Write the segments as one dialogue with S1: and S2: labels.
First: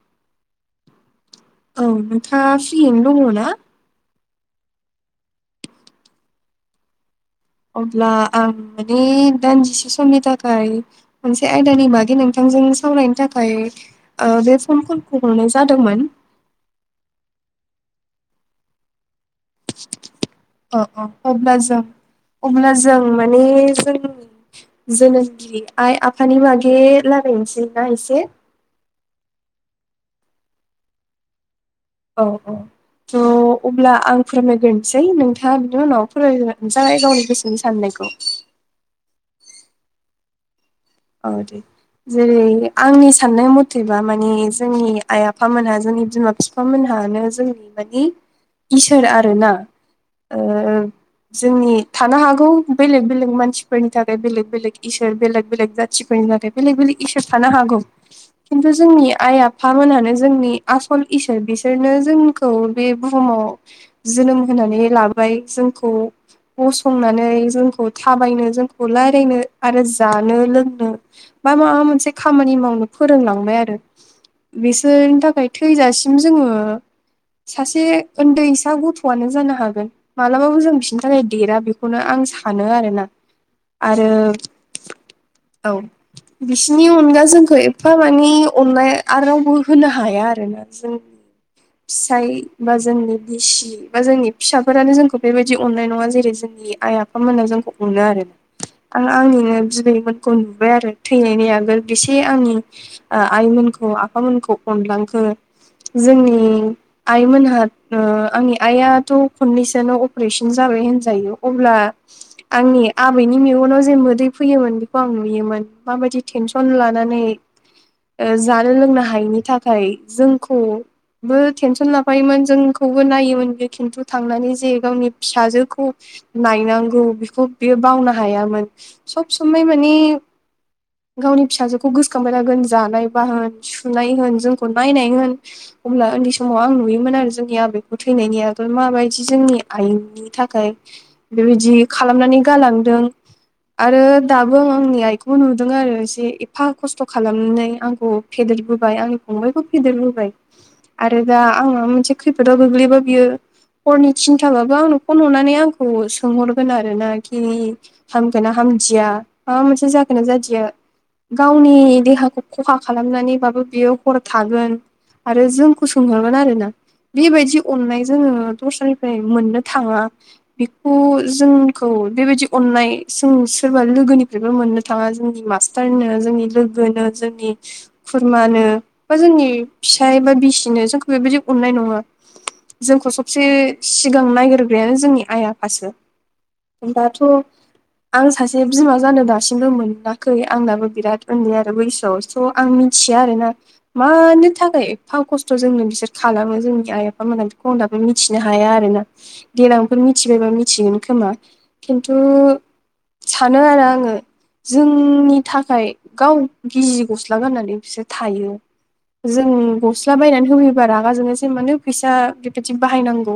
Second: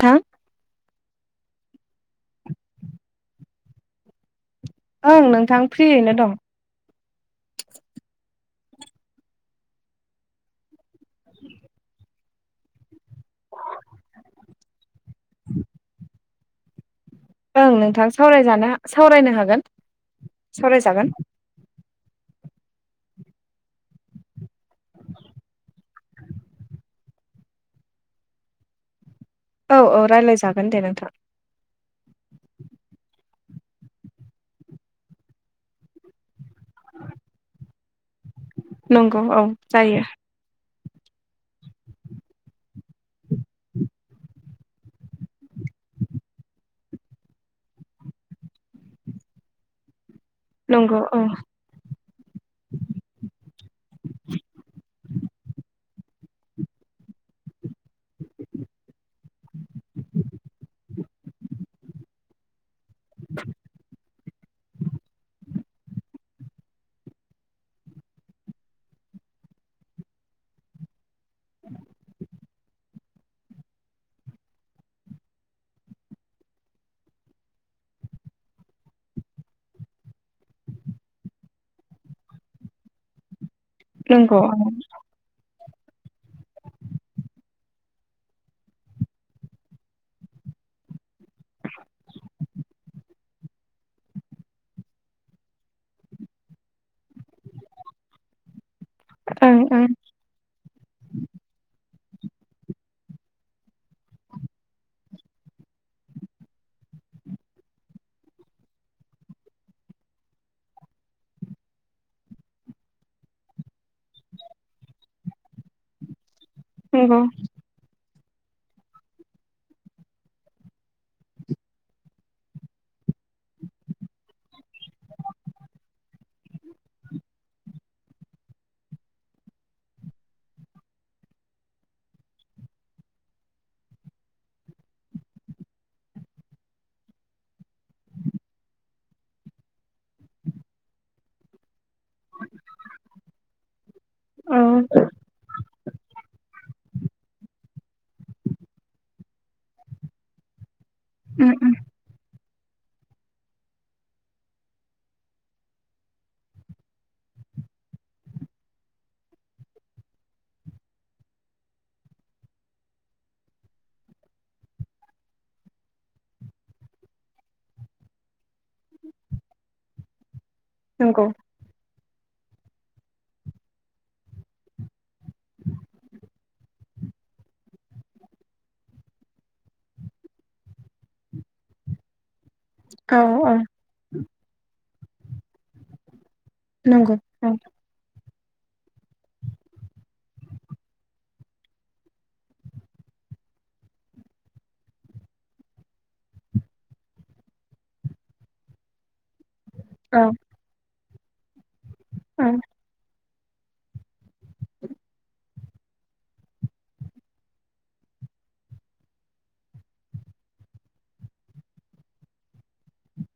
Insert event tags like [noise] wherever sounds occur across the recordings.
S1: थां
S2: औ नोंथांङा फ्रियैनो दङ ना?
S1: ओं नोंथां फ्रियैनो दं
S2: अब्ला आं माने दानजिसे समनि थाखाय मोनसे आयदानि बागै नोंथांजों सावरायनो थाखाय ओमफ्राय बे फन कलखौ हरनाय जादोंमोन
S1: ओं नोंथाङा सावरायजानो सावरायनो हागोन।
S2: अ औ
S1: सावरायजागोन
S2: अब्ला जों अब्ला जों माने जों जोनोमगिरि आइ आफानि बागै रायलायनोसै ना एसे
S1: औ औ रायलायजागोन दे नोंथां।
S2: औ औ थ' अब्ला आं फोरमायग्रोनसै नोंथाङा बिनि उनाव फोरमाय जाय गावनि गोसोनि साननायखौ
S1: नंगौ औ जायो।
S2: औ दे जेरै आंनि साननाय मथेबा मानि जोंनि आइ आफामोनहा जोंनि बिमा बिफा मोनहानो जोंनि मानि इसोर आरोना ओ
S1: नंगौ औ
S2: जोंनि थानो हागौ बेलेग बेलेग मानसिफोरनि थाखाय बेलेग बेलेग इसोर बेलेग बेलेग जा थिबाय नाथाय बेलेग बेलेग इसोर थानो हागौ खिन्थु जोंनि आइ आफामोनहानो जोंनि आसल इसोर बिसोरनो जों खौ बे बुहुमाव जोनोम होनानै लाबाय जोंखौ गसंनानै जोंखौ थाबायनो जोंखौ लायरायनो आरो जानो लों ओ बा माबा मोनसे खामानि मावनो फोरोंलांबाय आरो बिसोरनि थाखाय थैजासिम जोङो सासे ओन्दैसा गथ'आनो जानो हागोन मालाबाबो जों बिसिनि थाखाय देरा बेखौनो आं सानो आरोना आरो
S1: [unintelligible]
S2: औ बिसिनि अनगा जोंखो एफा मानि अन्नाय आर रावबो होनो हाया आरोना। जों फिसाय बा जोंनि बिसि बा जोंनि फिसाफोरानो जोंखौ बेबायदि अननाय नङा जेरै जोंनि आइ आफामोना जोंखौ अनो आरो आं आंनिनो
S1: ओं ओं
S2: बिबैमोनख' नुबाय आरो थैनायनि आगोल बिसे आंनि आ आइमोनखौ आफामोनखौ अनलांखो जोंनि आइमोनहा ओ आंनि आइआथ' खननैसो अपरेसन जाबाय होनजायो अब्ला आंनि आबैनि मेगनाव जे मोदै फैयोमोन खौ आं नुयोमोन माबायदि टेनसन
S1: नंगौ
S2: लानानै ओ जानो लोंनो हायैनि थाखाय जोंखौ बो टेनसन लाफायोमोन जोंखौबो नायोमोन बे खिन्थु थांनानै जे गावनि फिसाजोखौ नायनांगौ बिखौ बियो बावनो हायामोन सब समाय माने गावनि फिसाजोखौ गोसोखांबाय थागोन जानायबा होन सुनाय होन जोंखौ नायनाय होन अब्ला उन्दै समाव आं नुयोमोन आरो जोंनि आबैखौ थैनायनि आगोल माबायदि जोंनि आइनि थाखाय बेबिदि खालामनानै गालांदों आरो दाबो
S1: औ
S2: आं
S1: उम
S2: आंनि आइखौबो नु दों आरो इसे एफा खस्थ' खालामनै आंखौ फेदेरबोबाय आंनि फंबायबो फेदेरबोबाय आरो दा आं
S1: उम
S2: माबा मोनसे खैफोदाव गोग्लैबा बियो हरनि थिनथाबाबो आंनो फन हरनानै आंखौ सोंहरगोन आरो ना खि हामगोना हामदिया माबा मोनसे जागोन ना जादिया गावनि देहाखौ खखा खालामनानैबाबो बियो हर थागोन आरो जोंखौ सोंहरगोन आरो ना बिबायदि अननाय जोङो दस्रानिफाय मोननो थाङा बिखौ
S1: नंगौ
S2: जोंखौ बेबायदि अननाय जों सोरबा लोगोनि [unintelligible] मोननो थाङा जोंनि मास्टारनो जोंनि लोगोनो जोंनि खुरमानो बा जोंनि फिसाय बा बिसिनो जोंखौ बेबायदि अन्नाय नङा जोंखौ
S1: औ
S2: सबसे
S1: औ
S2: सिगां नायग्रोग्रायानो जोंनि आइ आफासो
S1: नंगौ
S2: ओमबाथ'
S1: औ
S2: आं सासे बिमा जानो दासिमबो मोनाखै आंनाबो बिराद उन्दै आरो बैसोआव स' आं मिथिया आरोना मानो थाखाय एफा खस्थ' जोंनो बिसोर खालामो जोंनि आइ आफाोनहा बेखौ आं दाबो मिथिनो हाया आरोना देलांफोर
S1: औ
S2: मिथिबायबा मिथिगोन खोमा खिन्थु
S1: औ
S2: सानो आरो आं ङो जोंनि थाखाय गाव गिजि गस्ला गाननानै फिसोर थायो जों गस्ला बायनानै होफैबा रागा जोंयोसो मानो फैसा बेबायदि बाहायनांगौ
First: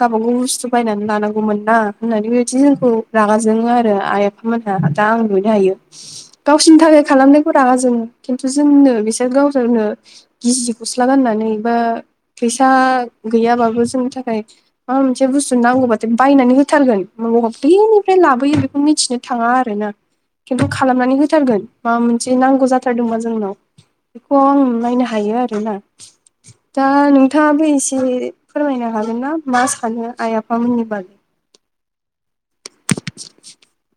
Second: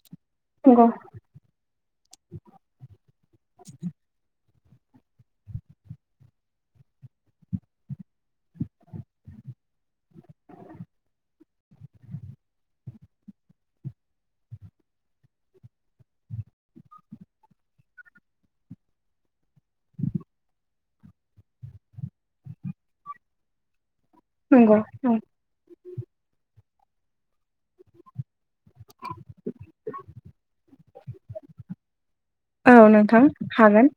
S2: गावबा गाव बुस्थु
S1: नंगौ
S2: बायनानै लानांगौमोन ना होननानै बे बायदि जोंखौ रागा जोङो आरो आइ आफा दा आं नुनो हायो। गावसोरनि थाखाय खालामनायखौ रागा जोङो। खिन्थु जोंनो बिसोर गावसोरनो गिजि गस्ला गाननानै बा फैसा गैयाबाबो जोंनि थाखाय माबा मोनसे बुस्थु नांगौबाथो बायनानै होथारगोन बबेनिफ्राय लाबोयो बेखौ मिथिनो मो थाङा आरोना खिन्थु खालामनानै होथारगोन माबा मोनसे नांगौ जाथारदों बा जोंनाव। बेखौ आं
S1: नंगौ
S2: नायनो
S1: औ
S2: हायो आरोना। दा नोंथाङाबो एसे फोरमायनो हागोन ना मा सानो आइ आफामोननि बागै।
S1: औ नोंथां हागोन।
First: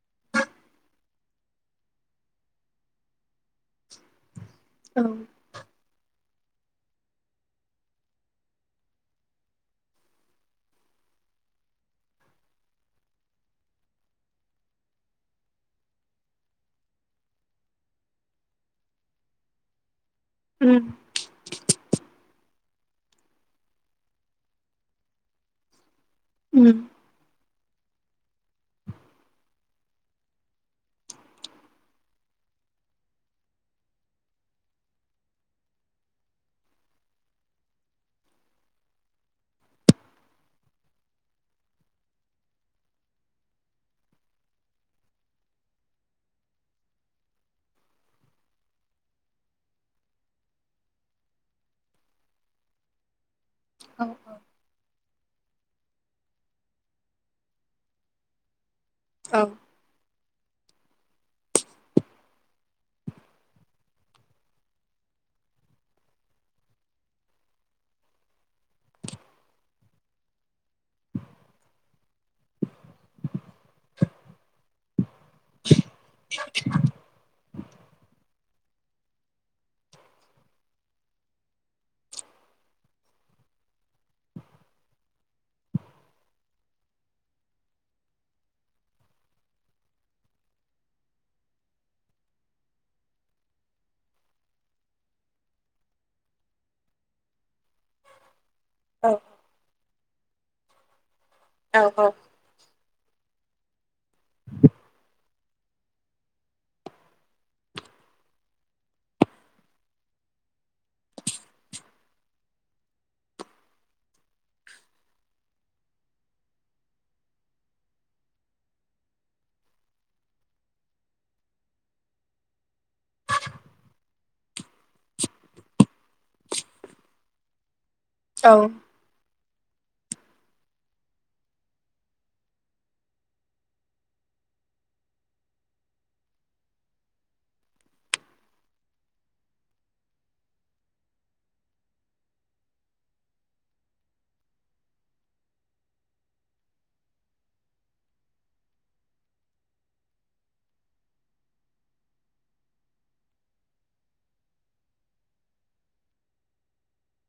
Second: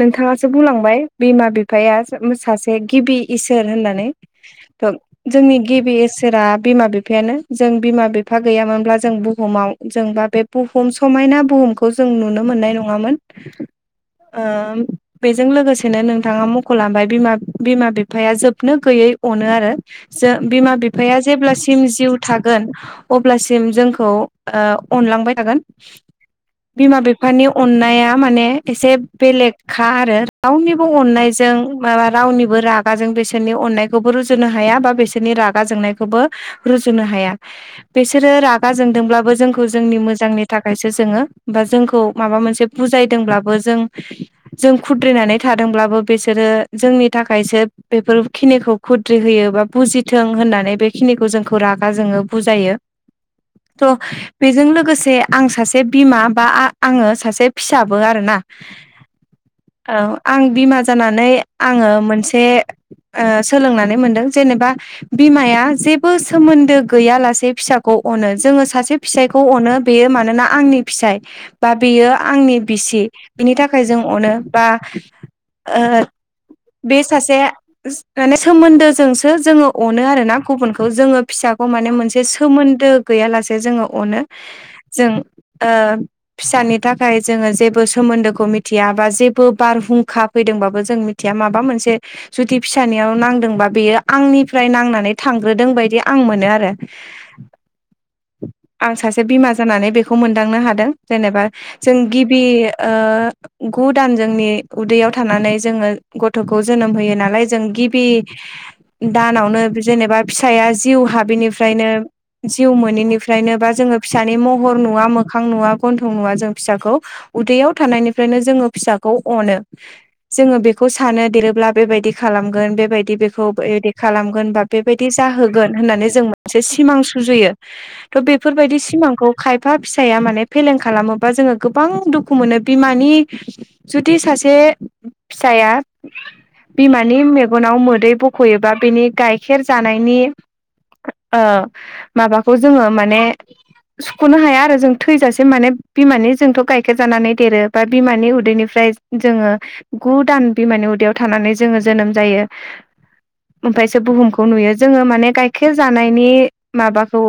S1: नोंथाङासो बुंलांबाय बिमा बिफाया सासे गिबि इसोर होननानै।
S2: [inaudible]
S1: थ' जोंनि गिबि इसोरा बिमा बिफायानो। जों बिमा बिफा गैयामोनब्ला जों बुहुमाव जोंबा बे बुहुम समायना बुहुमखौ जों नुनो मोननाय नङामोन। ओम बेजों लोगोसेनो नोंथाङा मख'लांबाय बिमा बिमा बिफाया जोबनो गैयै अनो आरो। जों बिमा
S2: उम
S1: बिफाया जेब्लासिम जिउ थागोन अब्लासिम जोंखौ ओ अनलांबाय थागोन।
S2: उम
S1: बिमा बिफानियाव अननाया माने एसे बेलेगखा आरो। रावनिबो अननायजों माबा रावनिबो राग रागाजों बिसोरनि अननायखौबो रुजुनो हाया बा बिसोरनि रागा जोंनायखौबो रुजुनो हाया। बिसोरो रागा जोंदोंब्लाबो जोंखौ जोंनि मोजांनि थाखायसो जोङो। बा जोंखौ माबा मोनसे बुजायदोंब्लाबो जों जों खुद्रिनानै थादोंब्लाबो बेसोरो जोंनि थाखायसो बेफोर खिनिखौ खुद्रि होयो बा बुजिथों होननानै बेखिनिखौ जोंखौ रागा जोङो बुजायो।
S2: [inaudible]
S1: थ'
S2: औ
S1: बेजों लोगोसे आं सासे बिमा बा आ आङो सासे फिसाबो आरो ना।
S2: औ।
S1: औ आं बिमा जानानै आङो मोनसे ओ सोलोंनानै मोनदों। जेनेबा बिमाया जेबो सोमोन्दो गैया लासे फिसाखौ अनो जोङो सासे फिसाइखौ अनो बेयो मानोना आंनि फिसाइ। बा बेयो आंनि बिसि बिनि थाखाय जों अनो बा ओ बे सासे माने सोमोन्दोजोंसो जोङो अनो आरोना। गुबुनखौ जोङो फिसाखौ माने मोनसे सोमोन्दो गैयालासे जोङो अनो जों ओ फिसानि थाखाय जोङो जेबो सोमोन्दोखौ मिथिया बा जेबो बारहुंखा फैदोंबाबो जों मिथिया माबा मोनसे जुदि फिसानियाव नांदोंबा बेयो आंनिफ्राय नांनानै थांग्रोदों बायदि आं मोनो आरो।
S2: [inaudible]
S1: आं
S2: औ
S1: सासे बिमा जानानै बेखौ मोनदांनो हादों जेनेबा जों गि बि ओ गु दान जोंनि उदैयाव थानानै जोङो गथ'खौ जोनोम होयो नालाय जों गिबि दानावनो जेनेबा फिसाया जिउ हाबिनिफ्रायनो जिउ मोनिफ्रायनो बा जोङो फिसानि महर नुवा मोखां नुवा गन्थं नुवा जों फिसाखौ उदैयाव थानायनिफ्रायनो जोङो फिसाखौ अनो। जोङो बेखौ सानो देरोब्ला बे बायदि खालामगोन बे बायदि बेखौ बिदि खालामगोन बा बे बायदि जाहोगोन होननानै जों मोनसे सिमां सुजुयो।
S2: [inaudible]
S1: थ' बेफोरबायदि सिमांखौ खायफा फिसाया माने फेलें खालामोबा जोङो गोबां दुखु मोनो बिमानि जुदि सासे फिसाया बिमानि मेगनाव मोदै बख'योबा बिनि गाइखेर जानायनि ओ माबाखौ जोङो माने सुख'नो हाया आरो जों थैजासे माने बिमानि जोंथ' गाइखेर जानानै देरो बा बिमानि उदैनिफ्राय जोङो। गु दान बिमानि उदैयाव थानानै जोङो जोनोम जायो। ओमफायसो बुहुमखौ नुयो जोङो माने गाइखेर जानायनि माबाखौ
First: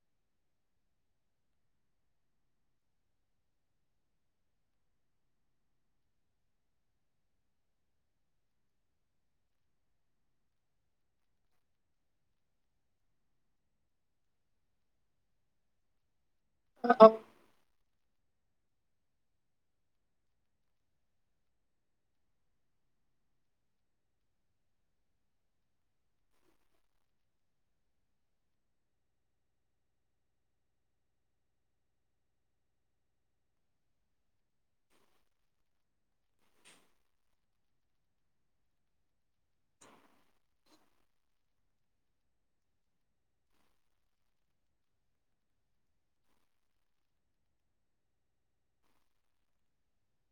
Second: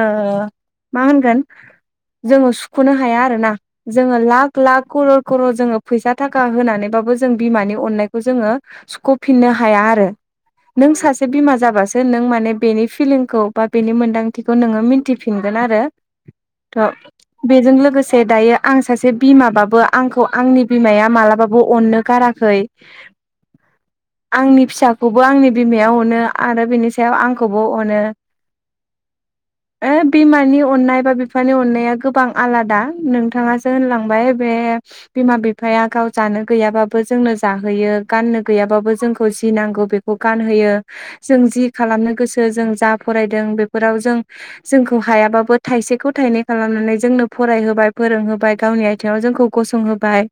S1: ओ मा होनगोन जोङो सुख'नो हाया आरोना। जोङो लाख लाख खरर' खरर' जोङो फैसा थाखा होनानैबाबो जों बिमानि अननायखौ जोङो सुख'फिननो हाया आरो। नों सासे बिमा जाबासो नों माने बेनि फिलिंखौ बा बेनि मोनदांथि बेखौ नोङो मिन्थिफिनगोन आरो थ'
S2: औ
S1: बेजों लोगोसे दायो आं सासे बिमाबाबो आंखौ आंनि बिमाया मालाबाबो अननो गाराखै
S2: [inaudible]
S1: आंनि फिसाखौबो आंनि बिमाया अनो आरो बिनि सायाव आंखौबो अनो।
S2: [inaudible]
S1: ओ बिमानि अननाय बा बिफा बिफानि अननाया गोबां आलादा नोंथाङासो होनलांबाय बे बिमा बिफाया गाव जानो गैयाबाबो जोंनो जाहोयो गाननो गैयाबाबो जोंखौ जि नांगौ बेखौ खौ गानहोयो जों जि खालामनो गोसो जों जा फरायदों बेफोराव जों जोंखौ हायाबाबो थाइसेखौ थायनै खालामनानै जोंनो फरायहोबाय फोरोंहोबाय गावनि आथिङाव जोंखौ गसंहोबाय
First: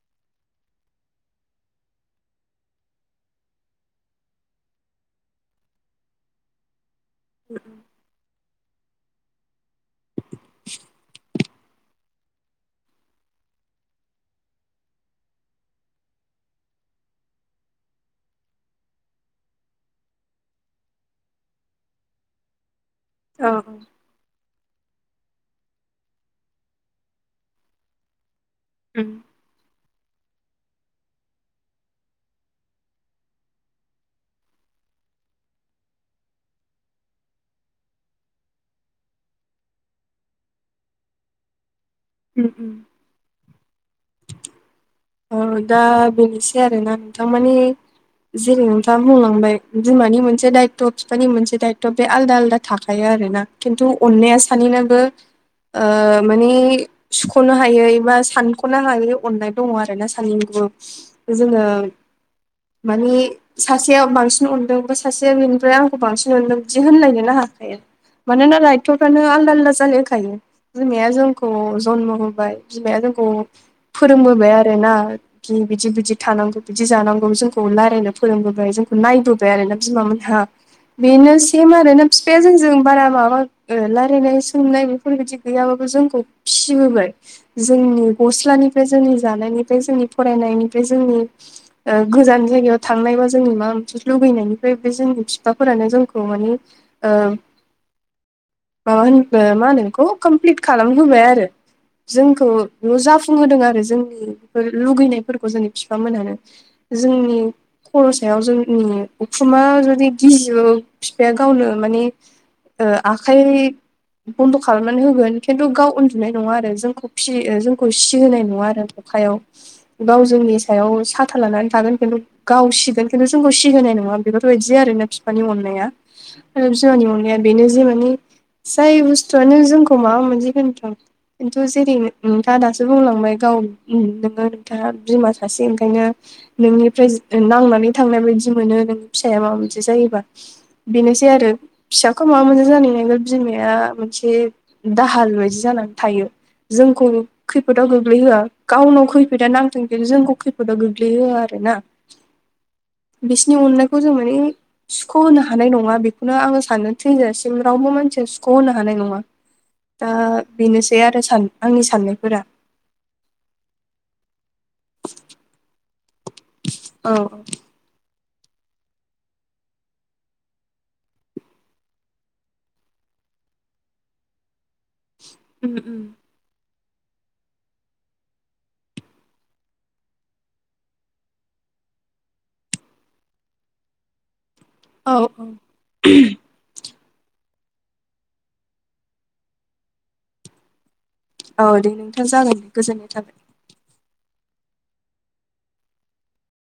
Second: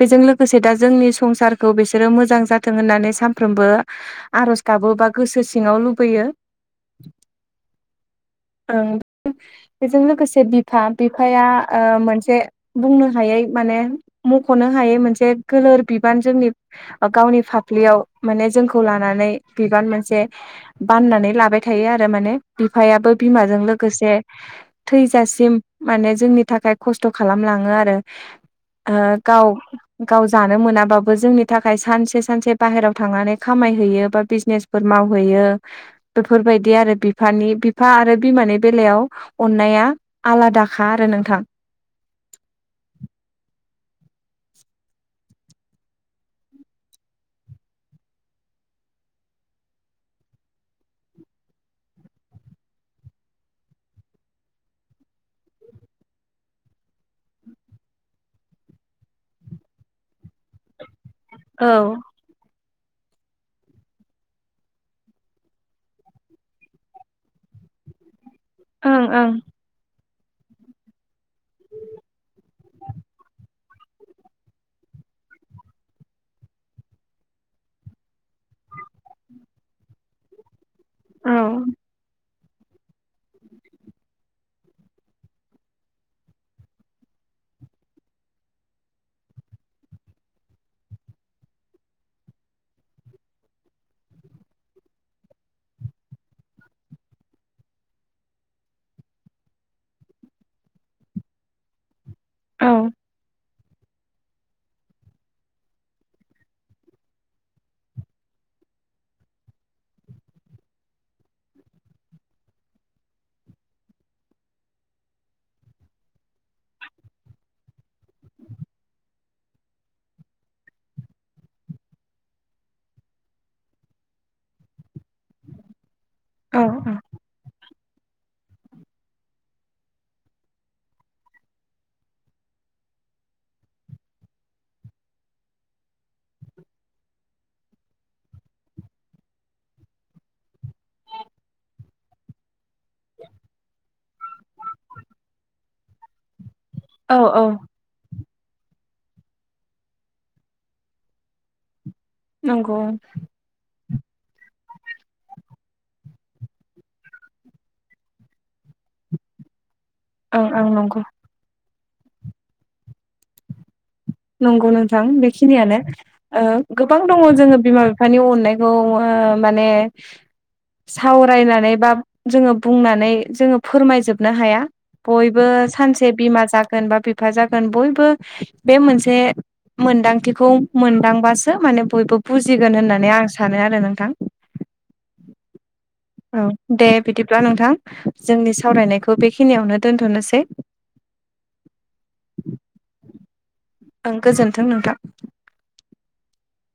S1: बेजों लोगोसे दा जोंनि संसारखौ बिसोरो मोजां जाथों होननानै सानफ्रोमबो आर'ज गाबोबा गोसो सिङाव लुबैयो
S2: [unintelligible]
S1: ओ बेजों लोगोसे बिफा बिफाया ओ मोनसे बुंनो हायै माने मख'नो हायै मोनसे गोलोर बिबान जोंनि गावनि फाफ्लियाव माने जोंखौ लानानै बिबान मोनसे बाननानै लाबाय थायो आरो माने बिफायाबो
S2: औ
S1: बिमाजों लोगोसे थैजासिम माने जोंनि थाखाय खस्थ' खालामलाङो आरो आ
S2: उम
S1: गाव गाव जानो मोनाबाबो जोंनि थाखाय सानसे सानसे बाहेरायाव थांनानै खामायहैयो बा बिजनेस फोर मावहैयो बेफोरबायदि आरो बिफानि बिफा आरो बिमानि बेलायाव अननाया आलादाखा आरो नोंथां।
S2: उम उम औ दा बेनोसै आरोना नोंथां मानि जेरै नोंथाङ बुंलांबाय बिमानि मोनसे दायथ' बिफानि मोनसे दायथ' बे आलदा आलदा थाखायो आरोना। खिन्थु अन्नाया सानैनोबो ओ मानि सुख'नो हायैबा सानख'नो हायै अननाय दङ आरो ना सानैनाबो जोङो
S1: औ
S2: मानि सासेया बांसिन अनदों बा सासेया बेनिफ्राय आंखौ बांसिन अनदों बिदि होनलायनो हाखाया मानोना
S1: ओं
S2: लायथ'फ्रानो
S1: ओं
S2: आलदा आलदा जालाय होखायो बिमाया जोंखौ जन्म होबाय बिमाया जोंखौ फोरोंबोबाय आरोना। बि बिदि बिदि थानांगौ बिदि जानांगौ जोंखौ रायजलायनो फोरोंबोबाय जोंखौ नायबो आरो ना बिमाहा बेनो
S1: औ
S2: सेम आरो ना। फिफाया जोंजों बारा माबा रायजलायनाय सोंनाय बेफोरबायदि गैयाबाबो जोंखौ फिहोबाय जोंनि गस्लानिफ्राय जोंनि जानायनिफ्राय जोंनि फरायनायनिफ्राय जोंनि ओ गोजान जायगायाव थांनाय बा जोंनि माबा मोनसे लुगैनायनिफ्राय बे जोंनि बिफाफोरानो जोंखौ मानि ओ मा होन मा नोंखौ कमप्लिट खालामहाय आ जोंखौ
S1: औ
S2: न' जाफुंहोदों आरो जोंनि लुगैनायफोरखौ जोंनि बिफामोनहानो जोंनि खर' सायाव जोंनि उखुमा जुदि गिजौ बिफाया गावनो माने ओ आखाइ बन्द' खालामनानै होगोन खिन्थु गाव उन गुनाय नङा आरो जोंखौ फियो जोंखौ सि होनाय नङा आरो अखायाव। गाव जोंनि सायाव साथा लानानै थागोन खिन्थु गावसिगोन खिन्थु जोंखौ सिहोनाय नङा बेफोरबायदि आरोना बिफानि अननाया।
S1: औ
S2: आरो बिमानि अनाया बेनो जे माने जाय बुस्थुआनो जोंखौ माबा होनथों खिन्थु जेरै नोंथाङा दासो बुंलांबाय गाव नोङो नोंथाङा बिमा सासे ओंखायनो नोंनिफ्राय नांनानै थांनाय बायदि मोनो नों फिसाया माबा मोनसे जायोबा। बेनोसै आरो फिसाखौ माबा मोनसे जानाय नांगोन बिमाया मोनसे दाहाल बायदि जानानै थायो जोंखौ
S1: औ औ
S2: खैफोद खैदाव गोग्लैहोआ गावनाव खैफोदा नांथों खिन्थु जोंखौ खैफोदाव गोग्लैहोआ आरो ना।
S1: नोंगौ।
S2: बिसिनि अननायखौ जों माने सुख' होनो हानाय नङा बेखौनो आङो सानो थैजासिम रावबो मानसिया सुख'होनो हानाय नङा। दा
S1: ओं ओं नंगौ
S2: बेनोसै आरो सान आंनि साननायफोरा।
S1: नंगौ नोंथां बेखिनियानो ओ गोबां
S2: औ
S1: दङ जोङो बिमा बिफ फिफानि अनायखौ ओ माने सावरायनानै बा जोङो बुंनानै जोङो फोरमायजोबनो हाया बय बो सानसे बिमा जागोन बा बिफा जागोन बयबो बे मोनसे मोनदांथिखौ मोनदांबासो माने बयबो बुजिगोन होननानै आं सानो आरो नोंथां।
S2: औ।
S1: औ दे बिदिब्ला नोंथां जोंनि सावरायनायखौ बेखिनियावनो दोनथ'नोसै।
S2: औ दे नोंथाङा जागोन दे गोजोनथों।
S1: ओं गोजोन्थों नोंथां।